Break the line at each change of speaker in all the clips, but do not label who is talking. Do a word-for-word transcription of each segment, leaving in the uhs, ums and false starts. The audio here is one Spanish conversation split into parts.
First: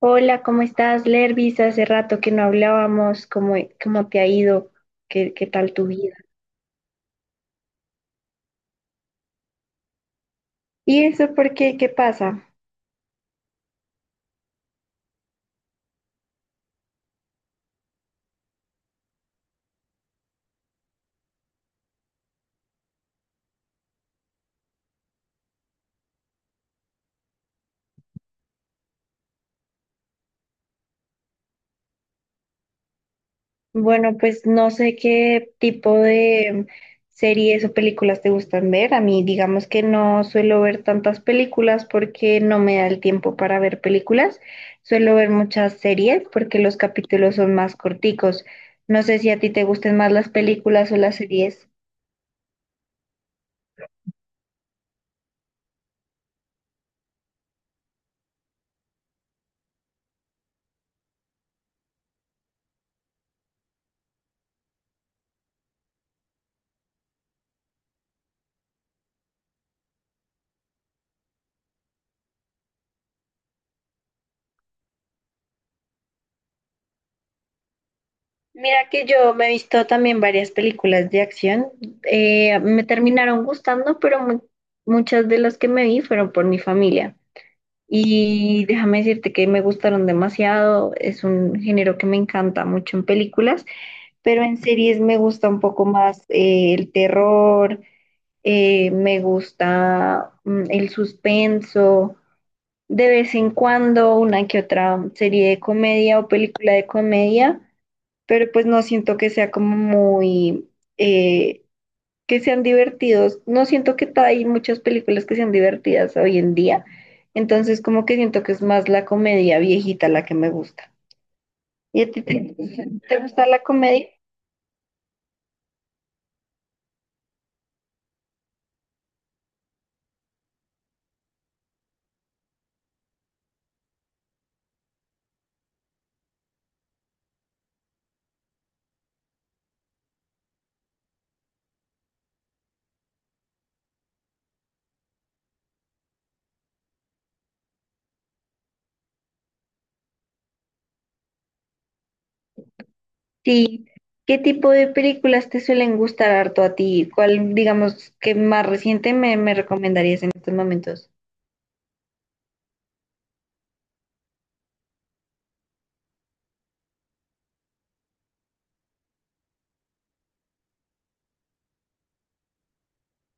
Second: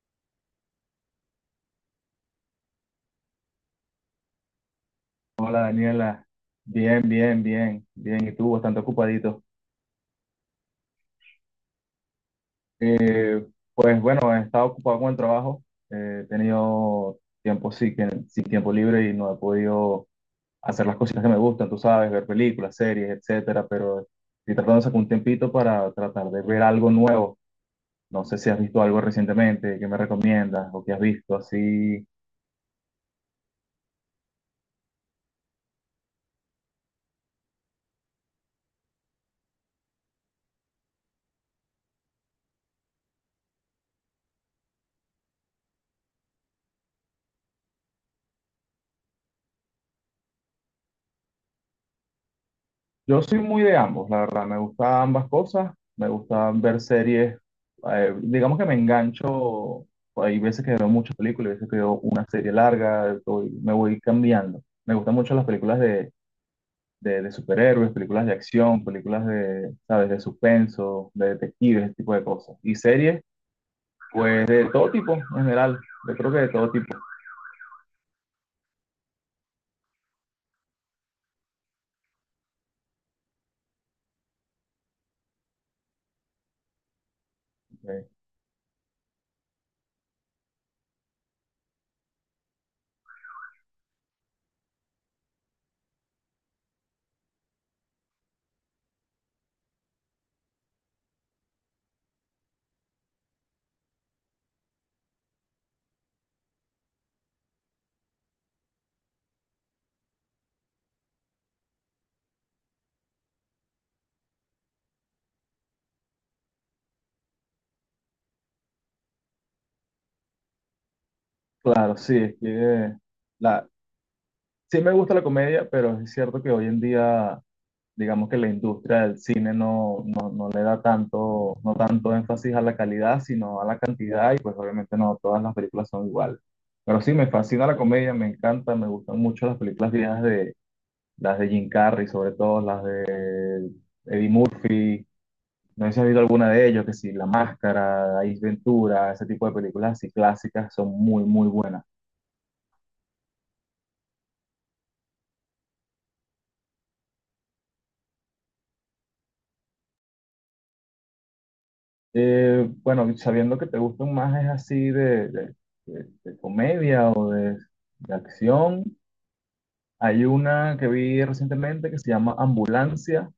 Hola, ¿cómo estás, Lervis? Hace rato que no hablábamos, ¿cómo, cómo te ha ido? ¿Qué, qué
Hola
tal tu vida?
Daniela, bien, bien, bien, bien, y tú bastante ocupadito.
¿Y eso por qué? ¿Qué pasa?
Eh, pues bueno, he estado ocupado con el trabajo, eh, he tenido tiempo sí, que- sin tiempo libre y no he podido hacer las cositas que me gustan, tú sabes, ver películas, series, etcétera, pero estoy tratando de sacar un tiempito para tratar de ver algo nuevo. No sé si has visto algo recientemente, qué me recomiendas o qué has visto así.
Bueno, pues no sé qué tipo de series o películas te gustan ver. A mí, digamos que no suelo ver tantas películas porque no me da el tiempo para ver películas. Suelo ver muchas series porque los capítulos son más corticos. No sé si a ti te gusten más las películas o las series.
Yo soy muy de ambos, la verdad, me gusta ambas cosas, me gusta ver series, eh, digamos que me engancho, hay veces que veo muchas películas, hay veces que veo una serie larga, estoy- me voy cambiando. Me gustan mucho las películas de, de, de superhéroes, películas de acción, películas de, ¿sabes?, de suspenso, de detectives, ese tipo de cosas. Y series, pues de todo tipo, en general, yo creo que de todo tipo.
Mira que yo me he visto también varias películas de acción. Eh, me terminaron gustando, pero mu- muchas de las que me vi fueron por mi familia.
Eh,
Y déjame decirte que me gustaron demasiado. Es un género que me encanta mucho en películas, pero en series me gusta un poco más eh, el terror, eh, me gusta mm, el suspenso. De vez en cuando una que otra serie de comedia o película de comedia, pero pues no siento que sea como muy, eh, que sean divertidos. No siento que ta- hay muchas películas que sean divertidas hoy en día, entonces como que siento que es más la comedia viejita la que me gusta.
claro,
¿Y a
sí,
ti
es que...
te,
eh,
te gusta la
la-
comedia?
Sí me gusta la comedia, pero es cierto que hoy en día, digamos que la industria del cine no, no, no le da tanto, no tanto énfasis a la calidad, sino a la cantidad, y pues obviamente no todas las películas son iguales. Pero sí, me fascina la comedia, me encanta, me gustan mucho las películas viejas de las de Jim Carrey, sobre todo las de Eddie Murphy. No sé si has visto alguna de ellos, que sí, La Máscara, Ace Ventura, ese tipo de películas así clásicas son muy, muy buenas.
Sí. ¿Qué tipo de películas te suelen gustar harto a ti? ¿Cuál, digamos, que más reciente me, me recomendarías en estos momentos?
Eh, bueno, sabiendo que te gustan más es así de, de- de- de comedia o de, de acción, hay una que vi recientemente que se llama Ambulancia,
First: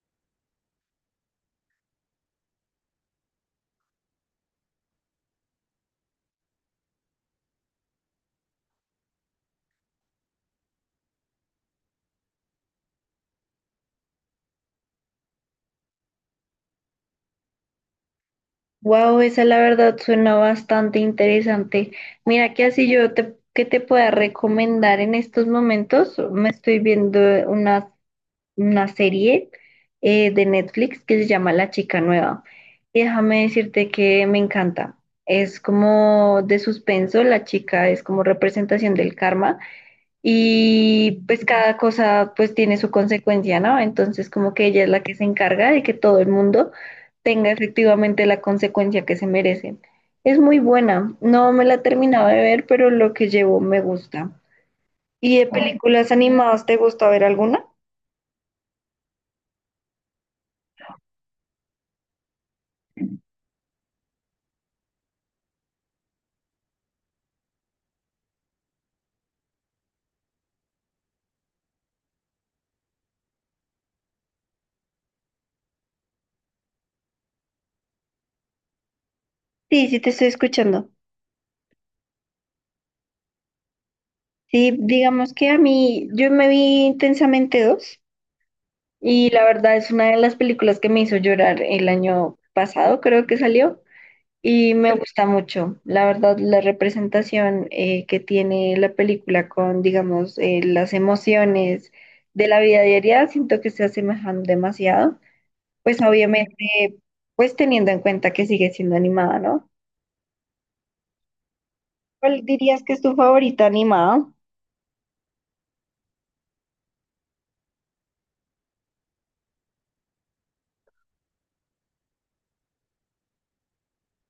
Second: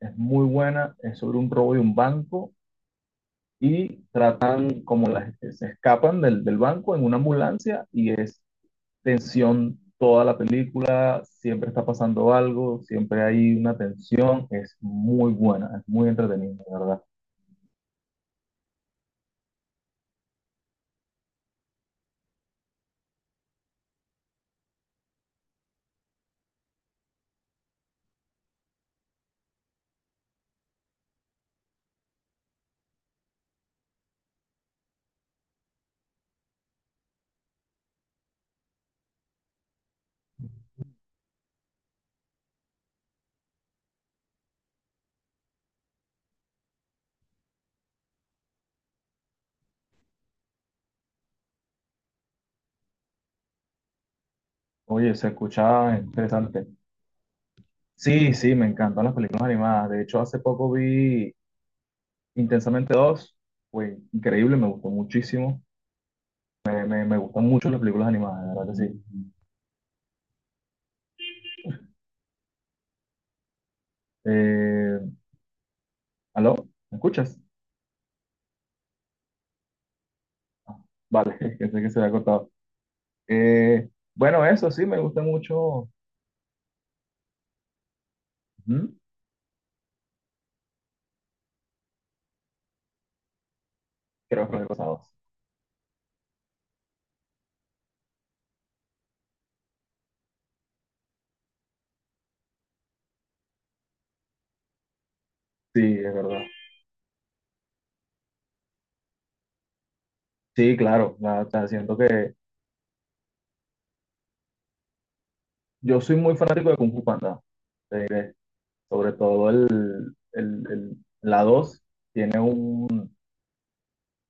es muy buena, es sobre un robo de un banco y tratan como las, se escapan del, del banco en una ambulancia y es tensión toda la película, siempre está pasando algo, siempre hay una tensión, es muy buena, es muy entretenida, de verdad.
Wow, esa la verdad suena bastante interesante. Mira que así yo te, que te pueda recomendar en estos momentos, me estoy viendo una, una serie eh, de Netflix que se llama La Chica Nueva. Y déjame decirte que me encanta. Es como de suspenso, la chica es como representación del karma y pues cada cosa pues tiene su consecuencia, ¿no? Entonces como que ella es la que se encarga de que todo el mundo tenga efectivamente la consecuencia que se merecen. Es muy buena, no me la terminaba de ver, pero lo que llevo me gusta.
Oye, se
¿Y de
escucha
películas animadas
interesante.
te gusta ver alguna?
Sí, sí, me encantan las películas animadas. De hecho, hace poco vi Intensamente dos. Fue increíble, me gustó muchísimo. Me, me- me gustan mucho las películas animadas, de verdad que sí. Eh, ¿aló? ¿Me escuchas?
Sí, sí te estoy escuchando.
Vale, pensé que se había cortado. Eh, bueno, eso
Sí,
sí, me gusta
digamos que a
mucho.
mí, yo me vi Intensamente dos
Ujú.
y la verdad es una de las películas que me hizo llorar el año pasado, creo que salió.
Creo que me he
Y me
pasado.
gusta mucho, la verdad, la representación eh, que tiene la película con, digamos, eh, las emociones de la vida diaria, siento que se asemejan demasiado.
Sí,
Pues
es verdad.
obviamente, pues teniendo en cuenta que sigue siendo animada, ¿no?
Sí, claro. La- la siento que
¿Cuál dirías que es tu favorita animada?
yo soy muy fanático de Kung Fu Panda. Te diré, sobre todo el, el, el- la dos tiene un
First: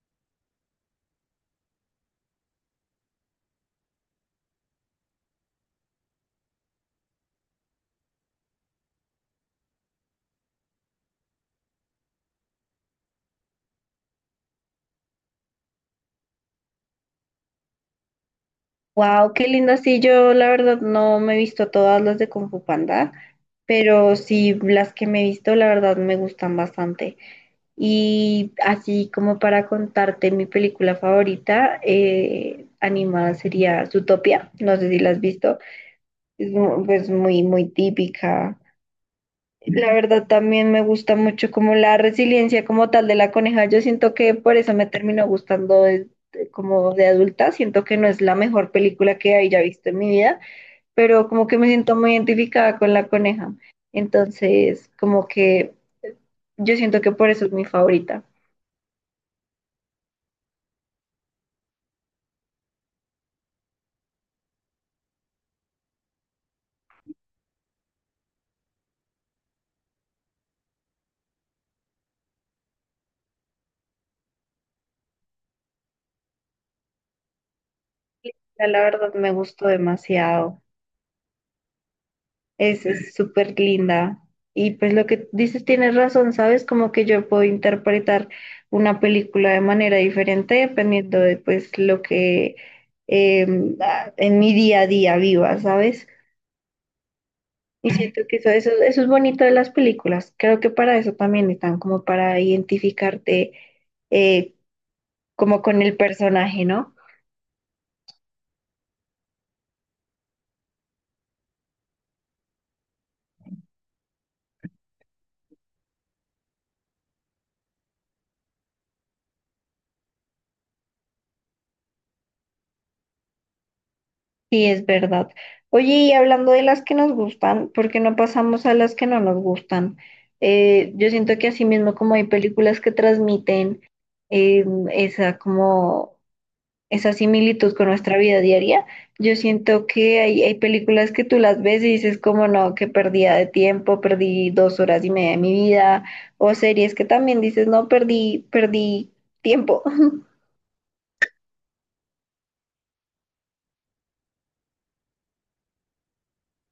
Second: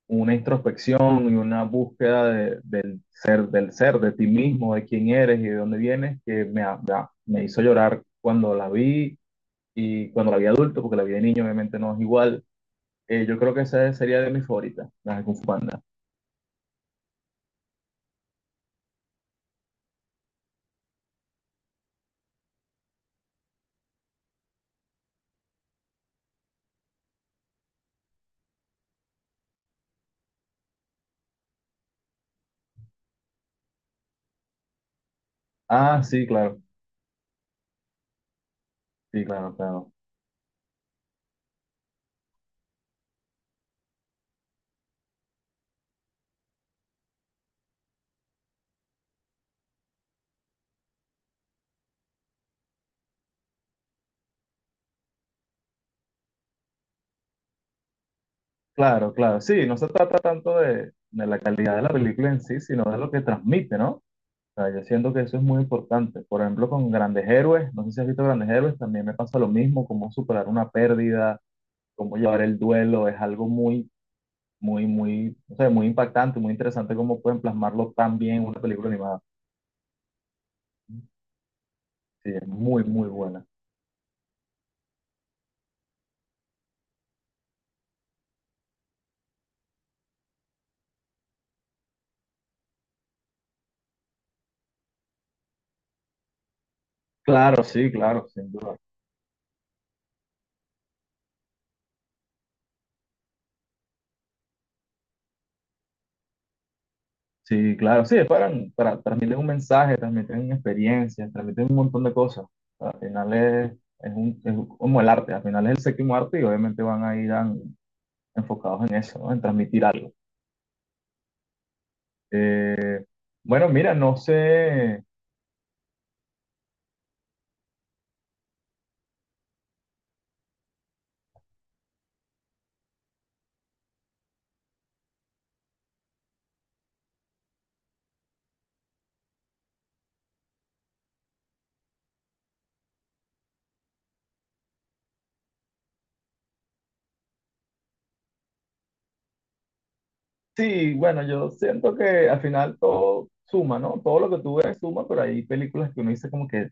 una introspección y una búsqueda de- del ser, del ser, de ti mismo, de quién eres y de dónde vienes, que me, me me hizo llorar cuando la vi y cuando la vi adulto, porque la vi de niño obviamente no es igual. Eh, yo creo que esa sería de mis favoritas, las de Kung Fu Panda.
Wow, qué linda. Sí, yo la verdad no me he visto todas las de Kung Fu Panda, pero sí las que me he visto, la verdad me gustan bastante. Y así como para contarte mi película favorita, eh, animada sería Zootopia, no sé si la has visto,
Ah, sí,
es
claro,
mu- pues muy, muy típica.
sí, claro, claro.
La verdad también me gusta mucho como la resiliencia como tal de la coneja, yo siento que por eso me terminó gustando de- de- como de adulta, siento que no es la mejor película que haya visto en mi vida, pero como que me siento muy identificada con la coneja, entonces como que yo siento que por eso es mi favorita.
Claro, claro, sí, no se trata tanto de, de la calidad de la película en sí, sino de lo que transmite, ¿no? O sea, yo siento que eso es muy importante. Por ejemplo, con Grandes Héroes, no sé si has visto Grandes Héroes, también me pasa lo mismo, como superar una pérdida, cómo llevar el duelo, es algo muy, muy, muy, no sé, muy impactante, muy interesante cómo pueden plasmarlo tan bien en una
La la
película
verdad
animada.
me gustó demasiado.
Sí, es muy,
Es
muy
es
buena.
súper linda. Y pues lo que dices tienes razón, ¿sabes? Como que yo puedo interpretar una película de manera diferente dependiendo de pues lo que eh, ah, en mi día a día viva, ¿sabes?
Claro, sí,
Y siento
claro,
que eso,
sin
eso,
duda.
eso es bonito de las películas. Creo que para eso también están, como para identificarte, eh, como con el personaje, ¿no?
Sí, claro, sí, es para, para transmitir un mensaje, transmiten experiencias, transmiten un montón de cosas. Al final es, es, un, es como el arte, al final es el séptimo arte y obviamente van a ir an- enfocados en eso, ¿no? En transmitir algo. Eh, bueno, mira, no
Sí, es
sé.
verdad. Oye, y hablando de las que nos gustan, ¿por qué no pasamos a las que no nos gustan? Eh, yo siento que así mismo como hay películas que transmiten eh, esa como esa similitud con nuestra vida diaria, yo siento que hay, hay películas que tú las ves y dices como no, que perdida de tiempo, perdí dos horas y media de mi vida, o series que también dices no, perdí, perdí tiempo.
Sí, bueno, yo siento que al final todo suma, ¿no? Todo lo que tú ves suma, pero hay películas que uno dice como que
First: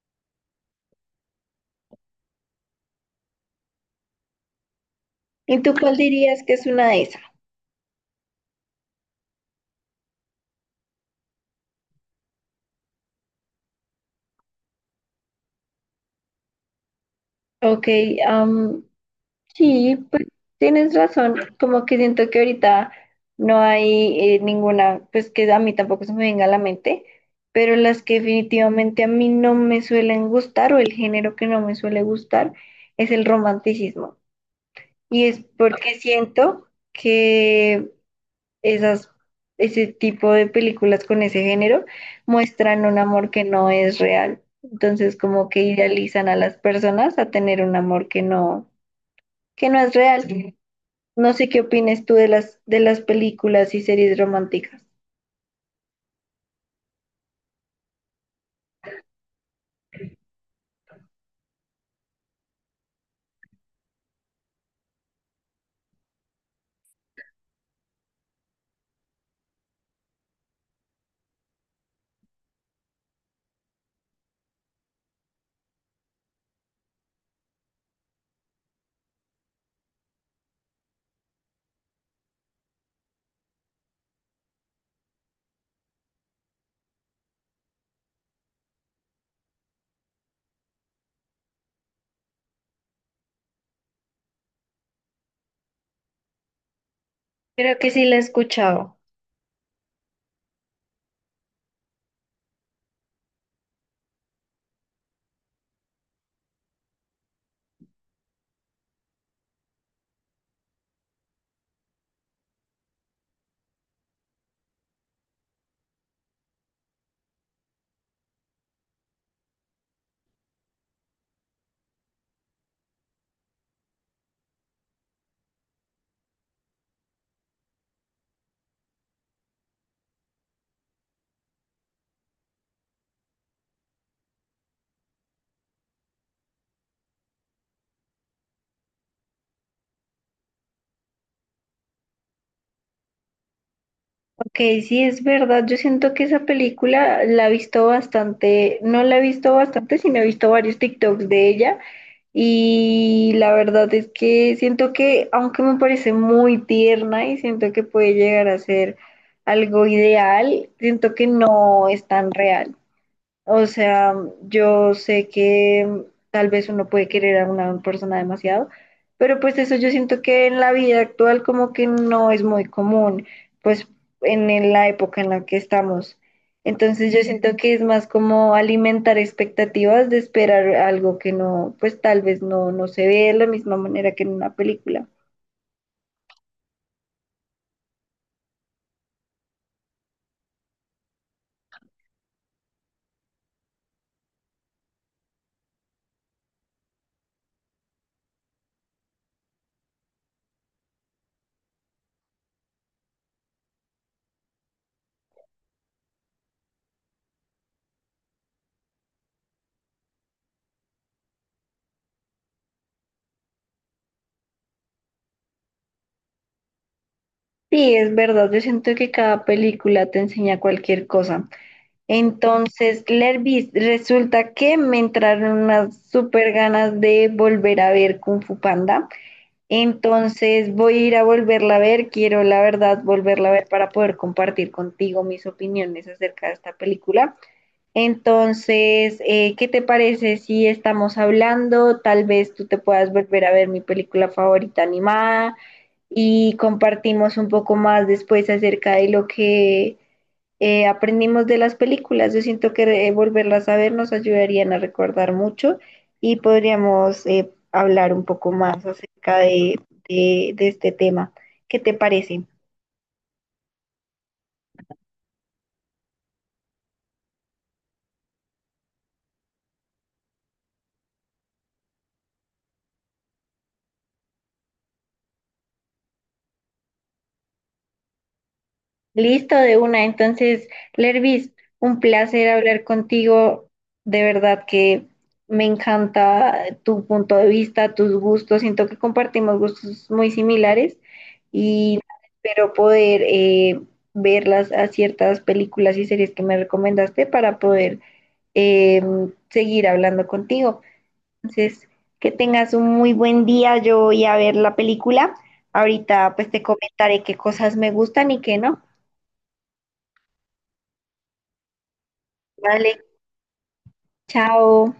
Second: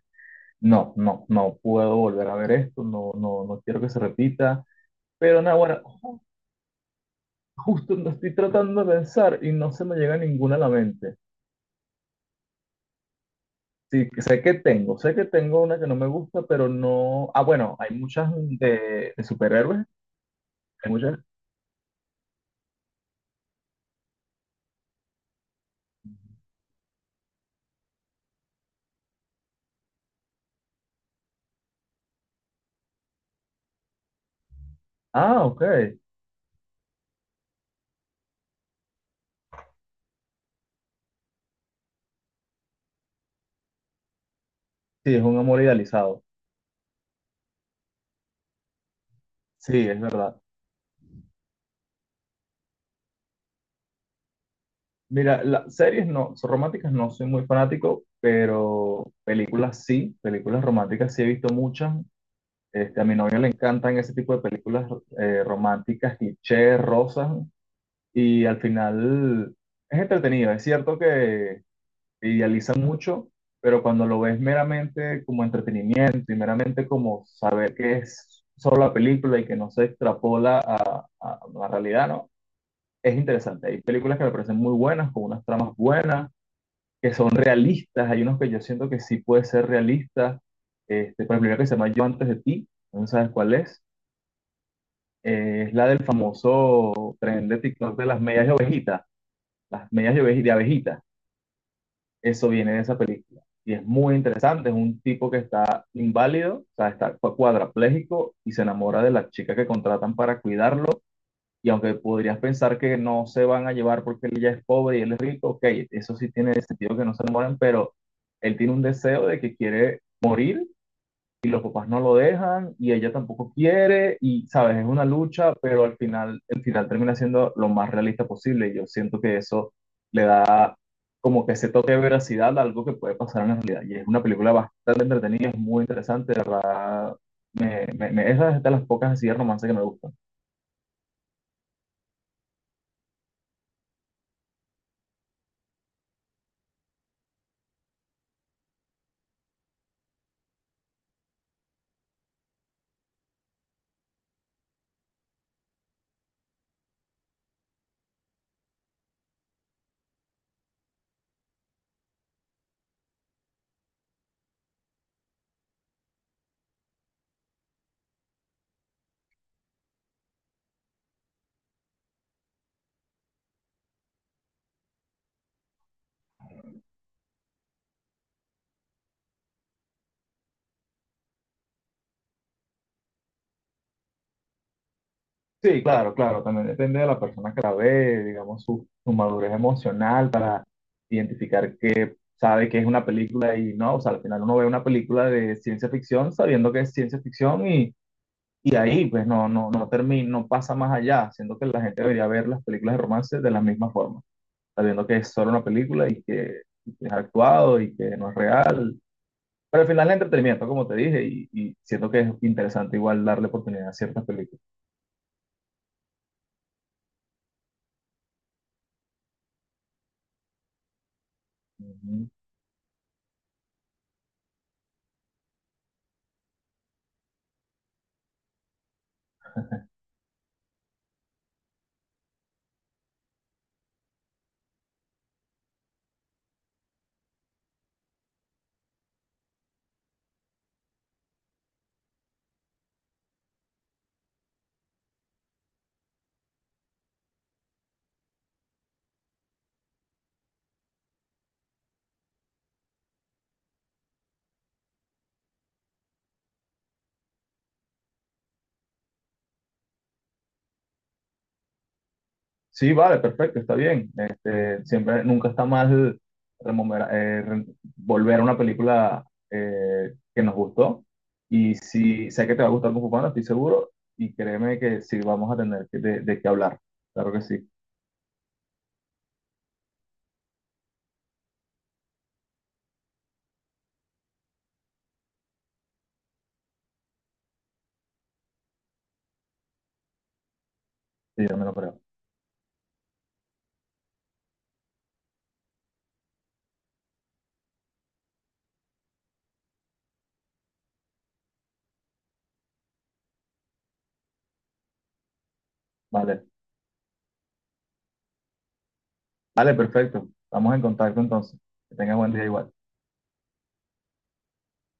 no, no, no puedo volver a ver esto, no, no, no quiero que se repita. Pero nada,
¿Y tú
bueno,
cuál
ju-
dirías que es una de esas?
justo lo estoy tratando de pensar y no se me llega ninguna a la mente. Sí, que sé que tengo, sé que tengo una que no me gusta, pero no. Ah, bueno,
Ok.
hay muchas de, de superhéroes,
Sí, pues
hay
tienes
muchas.
razón, como que siento que ahorita no hay, eh, ninguna, pues que a mí tampoco se me venga a la mente, pero las que definitivamente a mí no me suelen gustar o el género que no me suele gustar es el romanticismo. Y
Ah,
es
ok.
porque siento que esas, ese tipo de películas con ese género muestran un amor que no es real.
Sí,
Entonces
es un
como
amor
que
idealizado.
idealizan a las personas a tener un amor que no, que no
Sí,
es
es verdad.
real. No sé qué opines tú de las, de las películas y series románticas.
Mira, las series no, son románticas no soy muy fanático, pero películas sí, películas románticas sí he visto muchas. Este, a mi novio le encantan ese tipo de películas eh, románticas, clichés, rosas, y al final es entretenido. Es cierto que idealizan mucho, pero cuando lo ves meramente como entretenimiento y meramente como saber que es solo la película y que no se extrapola a, a la realidad, ¿no? Es interesante. Hay películas que me parecen muy buenas, con unas tramas buenas que son realistas, hay unos que yo siento que sí puede ser realista, este, por ejemplo, hay una que se llama Yo antes de ti, no sabes cuál es. Eh, es la del famoso tren de
Creo que
TikTok
sí
de
la he
las medias de
escuchado.
ovejita, las medias de, oveji- de abejita, eso viene de esa película. Y es muy interesante, es un tipo que está inválido, o sea, está cua- cuadraplégico y se enamora de la chica que contratan para cuidarlo. Y aunque podrías pensar que no se van a llevar porque él ya es pobre y él es rico, ok, eso sí tiene sentido que no se enamoren, pero él tiene un deseo de que quiere morir y los papás no lo dejan y ella tampoco quiere y, sabes, es una lucha, pero al final, el final termina siendo lo más realista posible. Y yo siento que eso le da como que ese toque de veracidad a algo que puede pasar en la realidad. Y es una película bastante entretenida, es muy interesante, de verdad. Me, me, me- esa es de las pocas así de romance que me gusta.
Ok, sí es verdad. Yo siento que esa película la he visto bastante, no la he visto bastante, sino he visto varios TikToks de ella. Y la verdad es que siento que, aunque me parece muy tierna y siento que puede llegar a ser algo ideal, siento que no es tan real. O sea, yo sé que mm, tal vez uno puede querer a una persona demasiado, pero pues eso yo siento que en la vida actual como que no es muy común, pues en en la época en la que estamos. Entonces yo siento que es más como alimentar expectativas de esperar algo que no, pues tal vez no, no se ve de la misma manera que en una película.
Sí, claro, claro, también depende de la persona que la ve, digamos, su, su madurez emocional para identificar que sabe que es una película y no, o sea, al final uno ve una película de ciencia ficción sabiendo que es ciencia ficción y, y ahí pues no, no, no termina, no pasa más allá, siendo que la gente debería ver las películas de romance de la misma forma, sabiendo que es solo una película y que, y que es actuado y que no es real, pero al final es entretenimiento, como te dije, y, y siento que es interesante igual darle oportunidad a ciertas películas.
Sí, es verdad, yo siento que cada película te enseña cualquier cosa.
Ujú.
Entonces, Lervis, resulta que me entraron unas súper ganas de volver a ver Kung Fu Panda. Entonces, voy a ir a volverla a ver. Quiero, la verdad, volverla a ver para poder compartir contigo mis opiniones acerca de esta película. Entonces, eh, ¿qué te parece si estamos hablando? Tal vez tú te puedas volver a ver mi película favorita animada y compartimos un poco más después acerca de lo que eh, aprendimos de las películas. Yo siento que eh, volverlas a ver nos ayudarían a recordar mucho y podríamos eh, hablar un poco más acerca de, de, de este tema. ¿Qué te parece?
Sí, vale, perfecto, está bien. Este, siempre, nunca está mal rememora- eh, re- volver a una película eh, que nos gustó. Y si sé que te va a gustar Kung Fu Panda, estoy seguro. Y créeme que sí vamos a tener que- de, de qué hablar. Claro que sí,
Listo de una. Entonces, Lervis, un placer hablar contigo. De verdad que me encanta tu punto de vista, tus gustos. Siento que compartimos gustos muy similares
sí, yo me lo creo.
y espero poder, eh, ver las, a ciertas películas y series que me recomendaste para poder eh, seguir hablando contigo. Entonces, que tengas un muy buen día. Yo voy a ver la película. Ahorita
Vale,
pues te comentaré qué cosas me gustan y qué no.
vale, perfecto. Estamos en contacto entonces. Que tengas buen día igual.
Vale. Chao.